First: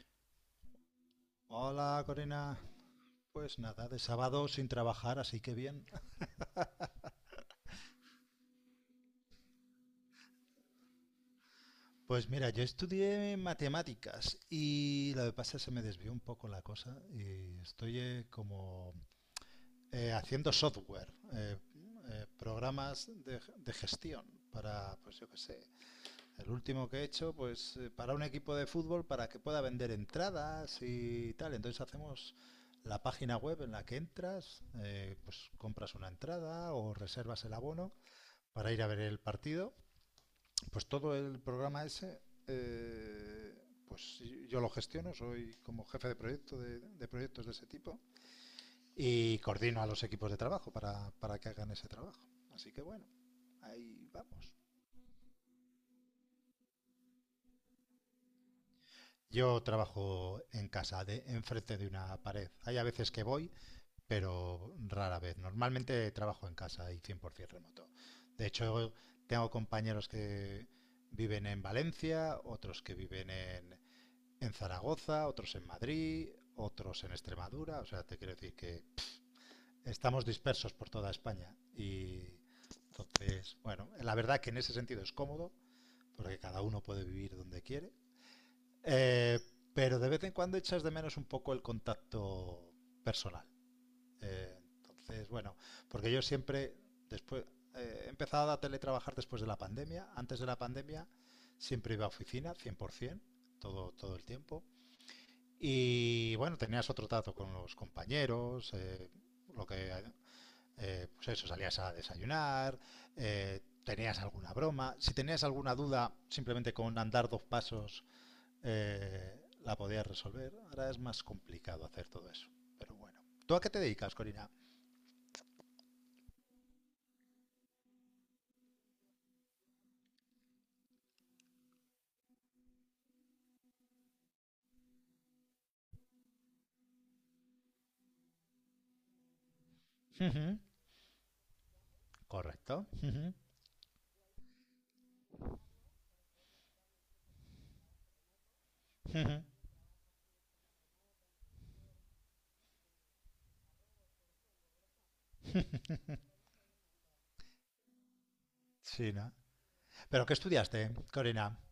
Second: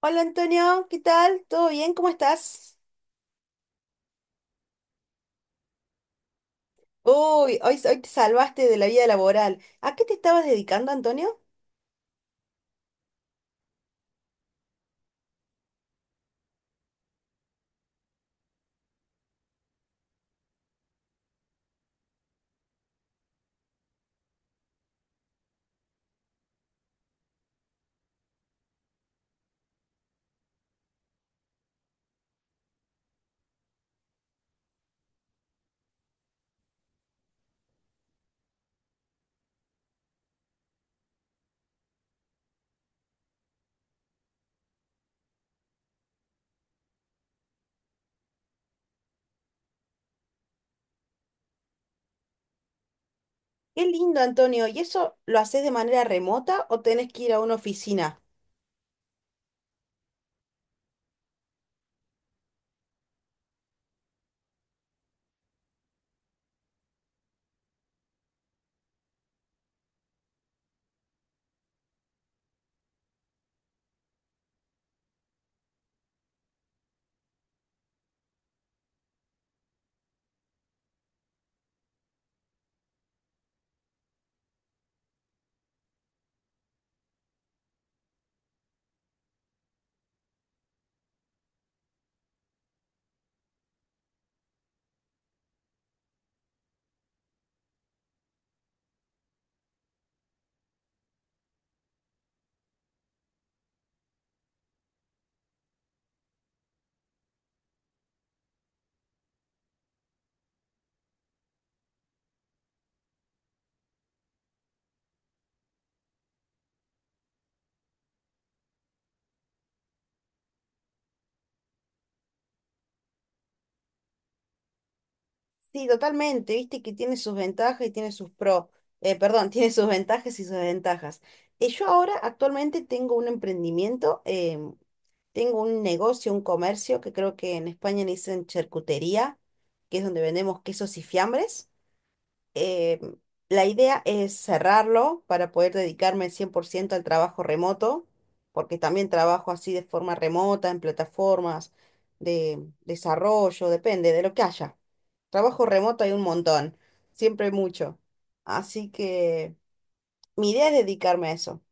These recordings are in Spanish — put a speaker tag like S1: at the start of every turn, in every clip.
S1: Hola Antonio, ¿qué tal? ¿Todo bien?
S2: Hola,
S1: ¿Cómo
S2: Corina.
S1: estás?
S2: Pues nada, de sábado sin trabajar, así que bien.
S1: Uy, hoy te salvaste de la vida laboral. ¿A qué te estabas dedicando, Antonio?
S2: Pues mira, yo estudié matemáticas y lo que pasa es que se me desvió un poco la cosa y estoy como haciendo software, programas de gestión para, pues yo qué sé, el último que he hecho, pues para un equipo de fútbol para que pueda vender entradas y tal. Entonces hacemos la página web en la que entras, pues compras una entrada o reservas el abono para ir a ver el partido. Pues todo el programa ese, eh, pues sí, yo lo gestiono, soy como jefe de proyecto de proyectos de ese tipo y coordino a los equipos de trabajo para que hagan ese trabajo. Así que bueno,
S1: Qué
S2: ahí
S1: lindo,
S2: vamos.
S1: Antonio. ¿Y eso lo haces de manera remota o tenés que ir a una oficina?
S2: Yo trabajo en casa, de, enfrente de una pared. Hay a veces que voy, pero rara vez. Normalmente trabajo en casa y 100% remoto. De hecho, tengo compañeros que viven en Valencia, otros que viven en Zaragoza, otros en Madrid, otros en Extremadura. O sea, te quiero decir que estamos dispersos por toda España. Y entonces, bueno, la verdad que en ese sentido es cómodo, porque cada uno puede vivir donde quiere. Eh, pero de vez en cuando echas de menos un poco el contacto personal. Eh, entonces, bueno, porque yo siempre, después, he empezado a teletrabajar después de la pandemia. Antes de la pandemia siempre iba a oficina, 100%, todo el tiempo. Y bueno, tenías otro trato con los compañeros, lo que, pues eso, salías a desayunar, tenías alguna broma. Si tenías alguna duda, simplemente con andar dos pasos la podías resolver. Ahora es más complicado hacer todo eso. Pero bueno. ¿Tú a qué te dedicas, Corina?
S1: Sí, totalmente. Viste que tiene sus ventajas y tiene sus pros. Perdón, tiene sus ventajas y sus ventajas. Yo ahora actualmente tengo un emprendimiento, tengo un negocio, un comercio que creo que en España le dicen charcutería, que es donde
S2: Ujú.
S1: vendemos quesos y fiambres.
S2: Correcto.
S1: eh,
S2: Ujú,
S1: la idea es cerrarlo para poder dedicarme al 100% al trabajo remoto, porque también
S2: ujú.
S1: trabajo así de forma remota, en plataformas de desarrollo, depende de lo que haya. Trabajo remoto hay un montón, siempre hay mucho. Así
S2: Sí, ¿no?
S1: que
S2: ¿Pero qué
S1: mi idea es
S2: estudiaste,
S1: dedicarme a
S2: Corina?
S1: eso.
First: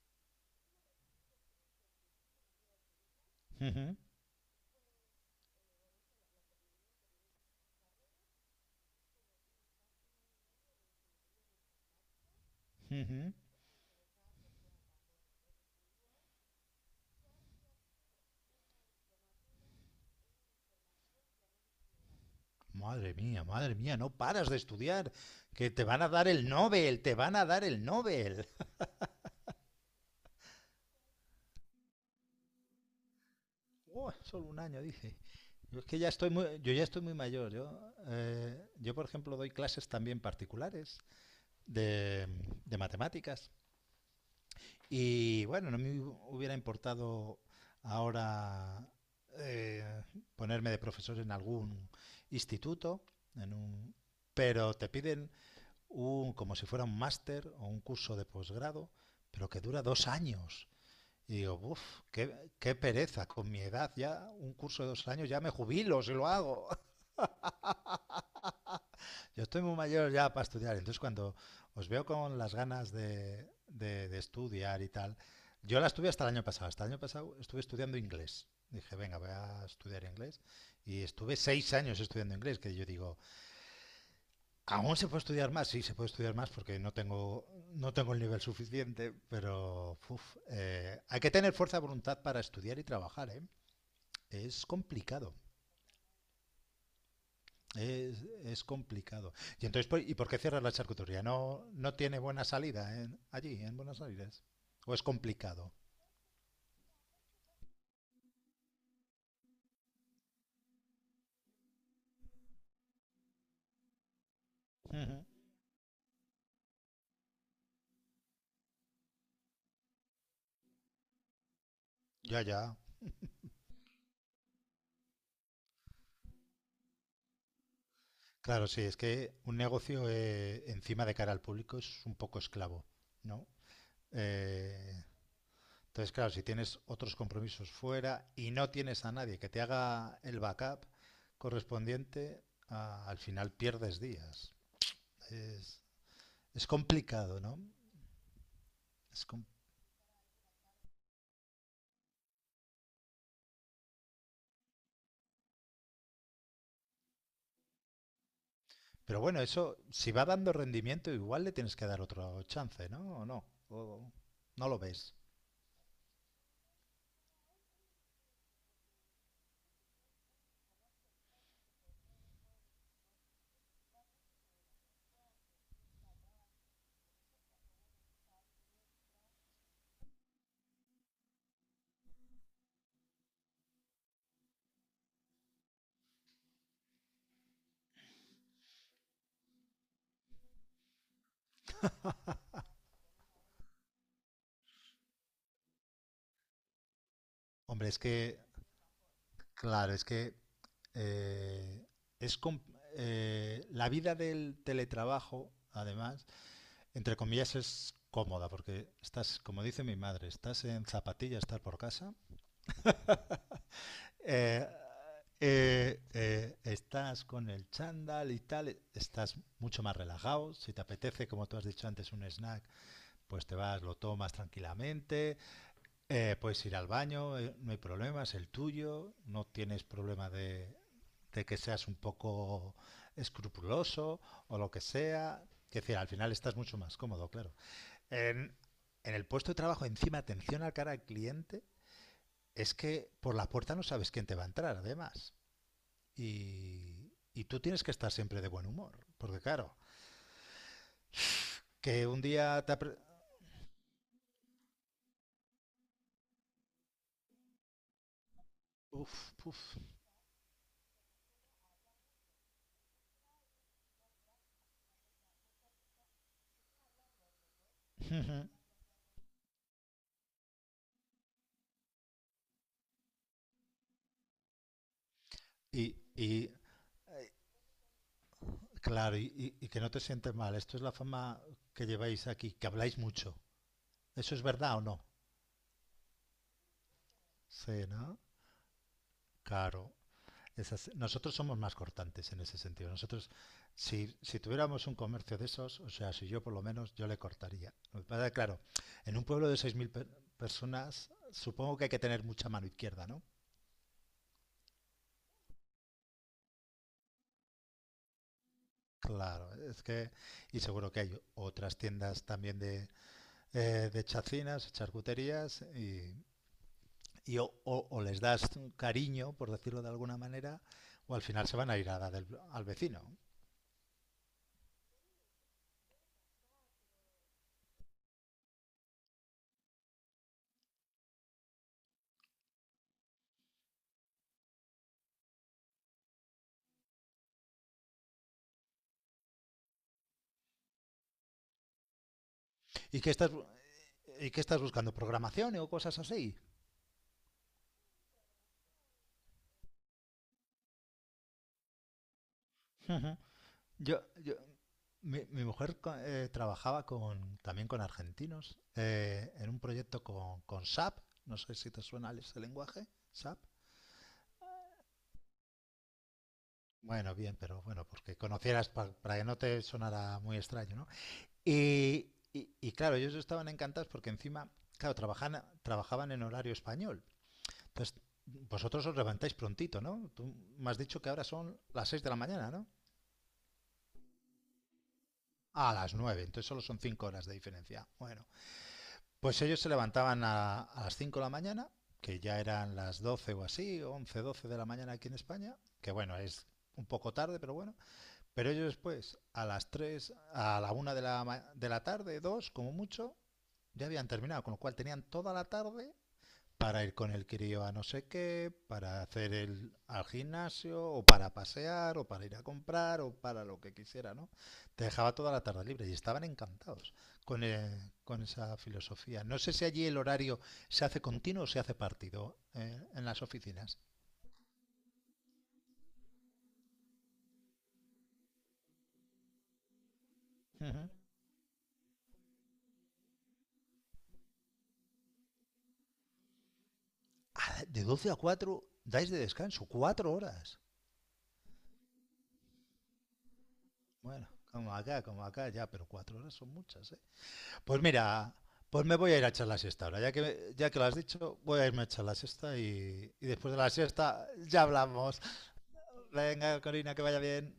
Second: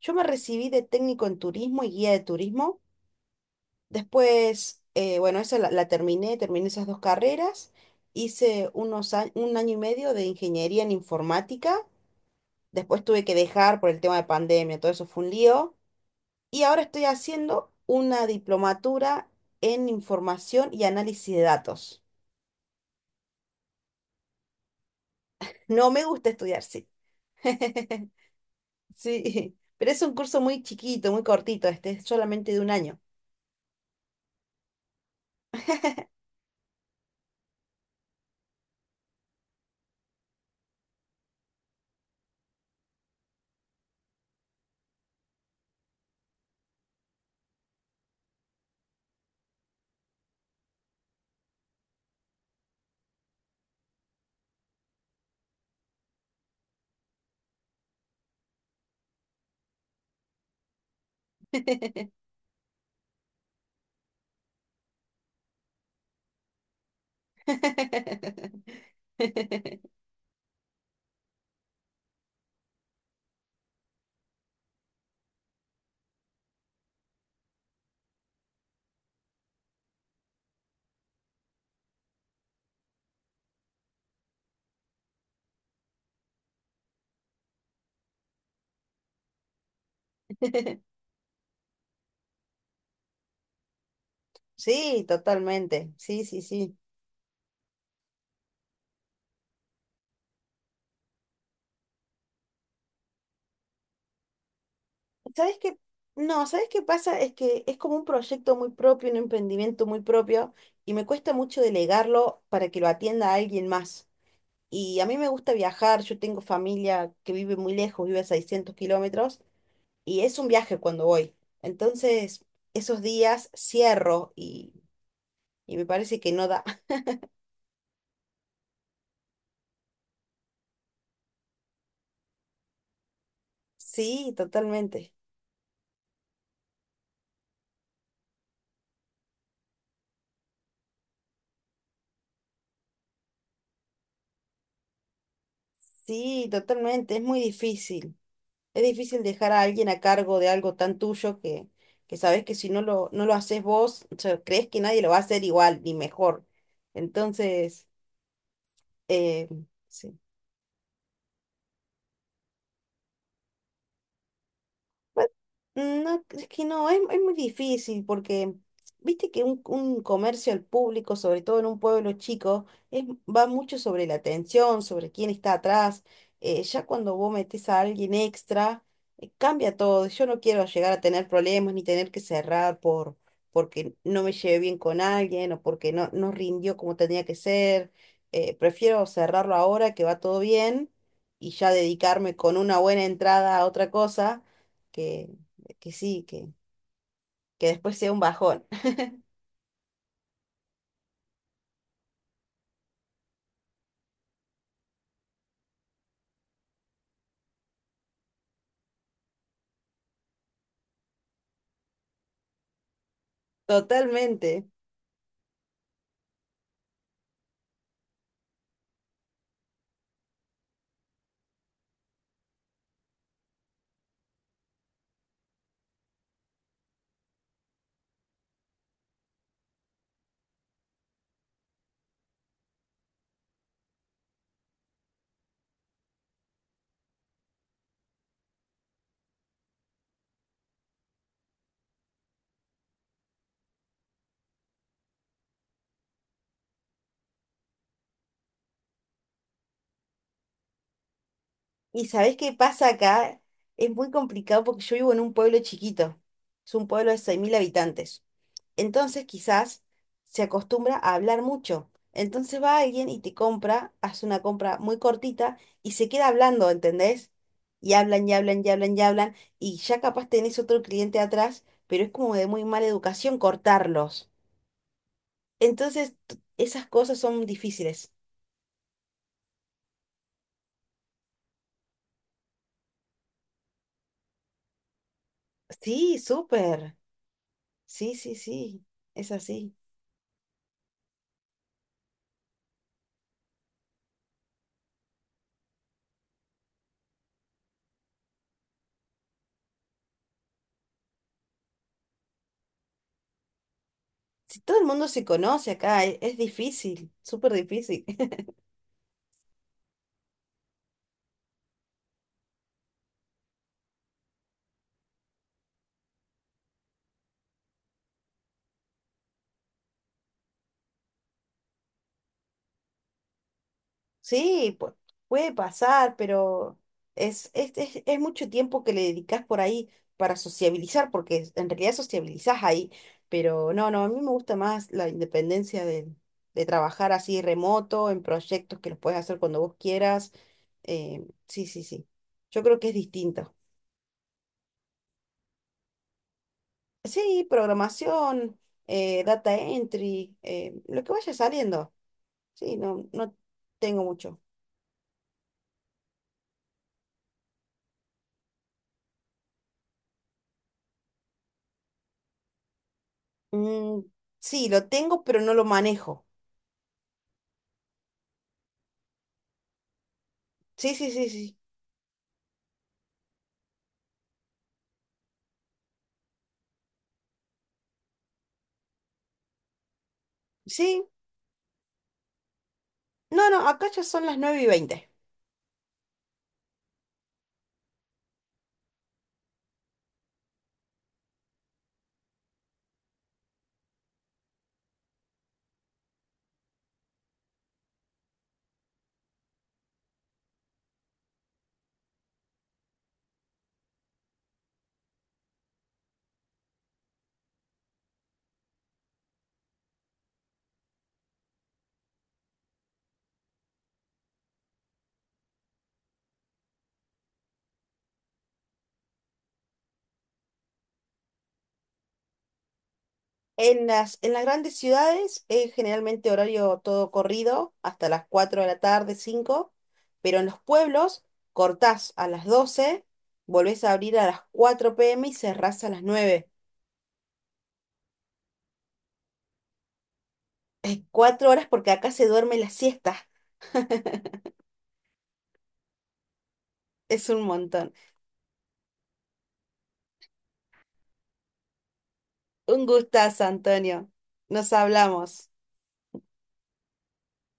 S1: Yo me recibí de técnico en turismo y guía de turismo.
S2: Ujú,
S1: Después, bueno, esa la, la terminé, terminé esas dos carreras. Hice un año y medio de ingeniería en informática. Después tuve
S2: ujú.
S1: que dejar por el tema de pandemia, todo eso fue un lío. Y ahora estoy haciendo una diplomatura en información y análisis de datos.
S2: Madre mía, no paras de estudiar, que te
S1: No
S2: van
S1: me
S2: a dar
S1: gusta
S2: el
S1: estudiar, sí.
S2: Nobel, te van a dar el Nobel.
S1: Sí, pero es un curso muy chiquito, muy cortito, este es solamente de un año.
S2: Uah, solo un año, dice. Yo es que ya estoy muy, yo ya estoy muy mayor. Yo, yo, por ejemplo, doy clases también particulares de, de matemáticas. Y bueno, no me hubiera importado ahora eh, ponerme de profesor en algún instituto, en un, pero te piden un, como si fuera un máster o un curso de posgrado, pero que dura 2 años. Y digo, uff, qué, qué pereza, con mi edad ya, un curso de 2 años ya me jubilo si lo hago. Yo estoy muy mayor ya para estudiar, entonces cuando os veo con las ganas de estudiar y tal, yo la estuve hasta el año pasado, hasta el año pasado estuve estudiando inglés. Dije, venga, voy a estudiar inglés. Y estuve 6 años estudiando inglés, que yo digo, aún se puede estudiar más, sí, se puede estudiar más porque no tengo, no tengo el nivel suficiente, pero uf, hay que tener fuerza de voluntad para estudiar y trabajar, ¿eh? Es
S1: Sí,
S2: complicado,
S1: totalmente. Sí, sí, sí.
S2: es complicado. Y entonces, pues, ¿y por qué cierras la charcutería? ¿No, no tiene buena salida en- allí, en Buenos Aires? ¿O es
S1: ¿Sabes
S2: complicado?
S1: qué? No, ¿sabes qué pasa? Es que es como un proyecto muy propio, un emprendimiento muy propio, y me cuesta mucho delegarlo para que lo atienda a alguien más. Y a mí
S2: Ujú.
S1: me gusta viajar, yo tengo familia que vive muy lejos, vive a 600 kilómetros, y es un viaje cuando voy.
S2: Ya,
S1: Entonces,
S2: ya.
S1: esos días cierro y me parece que no da.
S2: Claro, sí, es que un negocio encima de cara al público es un poco esclavo, ¿no?
S1: Sí,
S2: Eh,
S1: totalmente.
S2: Entonces, claro, si tienes otros compromisos fuera y no tienes a nadie que te haga el backup correspondiente, ah, al final pierdes días. Es,
S1: Sí,
S2: es
S1: totalmente, es
S2: complicado,
S1: muy
S2: ¿no?
S1: difícil. Es difícil
S2: Es com-
S1: dejar a alguien a cargo de algo tan tuyo que sabes que si no lo haces vos, o sea, crees que nadie lo va a hacer igual ni mejor. Entonces,
S2: Pero bueno,
S1: eh,
S2: eso, si
S1: sí.
S2: va dando rendimiento, igual le tienes que dar otro chance, ¿no? ¿O no? ¿O no lo ves?
S1: Bueno, no, es que no, es muy difícil porque viste que un comercio al público, sobre todo en un pueblo chico, va mucho sobre la atención, sobre quién está atrás. Ya cuando vos metés a alguien extra, cambia todo. Yo no quiero llegar a tener problemas ni tener que cerrar porque no me llevé bien con alguien o porque no rindió como tenía que ser. Prefiero cerrarlo ahora que va todo bien y ya dedicarme con una buena entrada a otra cosa que, que sí, que
S2: Hombre,
S1: después
S2: es
S1: sea un
S2: que,
S1: bajón.
S2: claro, es que eh, es com- la vida del teletrabajo, además, entre comillas, es cómoda, porque estás, como dice mi madre, estás en zapatillas, estás por casa, eh,
S1: Totalmente.
S2: estás con el chándal y tal, estás mucho más relajado, si te apetece, como tú has dicho antes, un snack, pues te vas, lo tomas tranquilamente, puedes ir al baño, no hay problema, es el tuyo, no tienes problema de que seas un poco escrupuloso o lo que sea, que decir, al final estás mucho más cómodo, claro. En, en el puesto de trabajo, encima, atención al cara al cliente, es que por la puerta no sabes quién te va a entrar, además. Y tú tienes que estar siempre de buen humor. Porque claro,
S1: ¿Y
S2: que un
S1: sabés qué
S2: día te...
S1: pasa acá? Es muy complicado porque yo vivo en un pueblo chiquito. Es un pueblo de 6.000 habitantes. Entonces
S2: Uf, uf.
S1: quizás se acostumbra a hablar mucho. Entonces va alguien y te compra, hace una compra muy cortita y se queda hablando, ¿entendés? Y hablan y hablan y hablan y hablan. Y ya capaz tenés otro cliente atrás, pero es como de muy mala educación cortarlos.
S2: Y,
S1: Entonces
S2: y
S1: esas cosas son difíciles.
S2: claro, y que no te sientes mal. Esto es la fama que lleváis aquí, que habláis mucho. ¿Eso es verdad o no?
S1: Sí, súper.
S2: Sí,
S1: Sí,
S2: ¿no?
S1: sí, sí. Es así.
S2: Claro. Esas, nosotros somos más cortantes en ese sentido. Nosotros, si, si, tuviéramos un comercio de esos, o sea, si yo por lo menos, yo le cortaría. Lo que pasa es que, claro, en un pueblo de 6.000 pe personas, supongo que hay que tener mucha mano izquierda, ¿no?
S1: Si todo el mundo se conoce acá, es difícil, súper difícil.
S2: Claro, es que, y seguro que hay otras tiendas también de chacinas, charcuterías, y o, les das un cariño, por decirlo de alguna manera, o al final se van a ir a dar el, al vecino.
S1: Sí, puede pasar, pero es mucho tiempo que le dedicas por ahí para sociabilizar, porque en realidad sociabilizás ahí. Pero no, no, a mí me gusta más la independencia de trabajar así remoto, en proyectos que los puedes hacer cuando vos quieras. Sí, sí, sí. Yo creo que es
S2: ¿Y qué estás,
S1: distinta.
S2: y qué estás buscando? ¿Programación o cosas así?
S1: Sí, programación, data entry, lo que vaya saliendo. Sí, no,
S2: Ujú.
S1: no
S2: Yo,
S1: tengo
S2: yo-
S1: mucho.
S2: mi mujer co- trabajaba con, también con argentinos en un proyecto con SAP. No sé si te suena ese lenguaje, SAP.
S1: Mm, sí, lo tengo, pero no lo manejo.
S2: Bueno, bien, pero bueno, porque conocieras pa- para que no te sonara muy extraño, ¿no?
S1: Sí, sí, sí, sí.
S2: Y claro, ellos estaban encantados porque encima, claro, trabajan, trabajaban en horario español. Entonces, vosotros os levantáis prontito, ¿no? Tú me has dicho
S1: Sí,
S2: que ahora son las 6 de la mañana, ¿no?
S1: no, no, acá ya son las 9:20.
S2: A las 9. Entonces solo son 5 horas de diferencia. Bueno, pues ellos se levantaban a las 5 de la mañana, que ya eran las 12 o así, 11 12 de la mañana aquí en España, que bueno, es un poco tarde, pero bueno. Pero ellos después, a las 3, a la una de la, ma- de la tarde, 2 como mucho, ya habían terminado, con lo cual tenían toda la tarde para ir con el crío a no sé qué, para hacer el al gimnasio, o para pasear, o para ir a comprar, o para lo que quisiera, ¿no? Te dejaba toda la tarde libre y estaban encantados con esa filosofía. No sé si allí el horario se hace continuo o se hace partido en las oficinas.
S1: En las grandes ciudades es generalmente horario todo corrido, hasta las 4 de la tarde, 5. Pero en los
S2: Ujú.
S1: pueblos cortás a las 12, volvés a abrir a las 4 p.m. y cerrás a las 9.
S2: Ah, de 12 a 4 dais de descanso, 4 horas.
S1: 4 horas porque acá se duerme la siesta.
S2: Bueno, como acá ya, pero 4 horas son muchas, ¿eh?
S1: Es un
S2: Pues
S1: montón.
S2: mira, pues me voy a ir a echar la siesta ahora. Ya que lo has dicho, voy a irme a echar la siesta
S1: Un
S2: y
S1: gustazo,
S2: después de la
S1: Antonio.
S2: siesta ya
S1: Nos
S2: hablamos.
S1: hablamos.
S2: Venga, Corina, que vaya bien.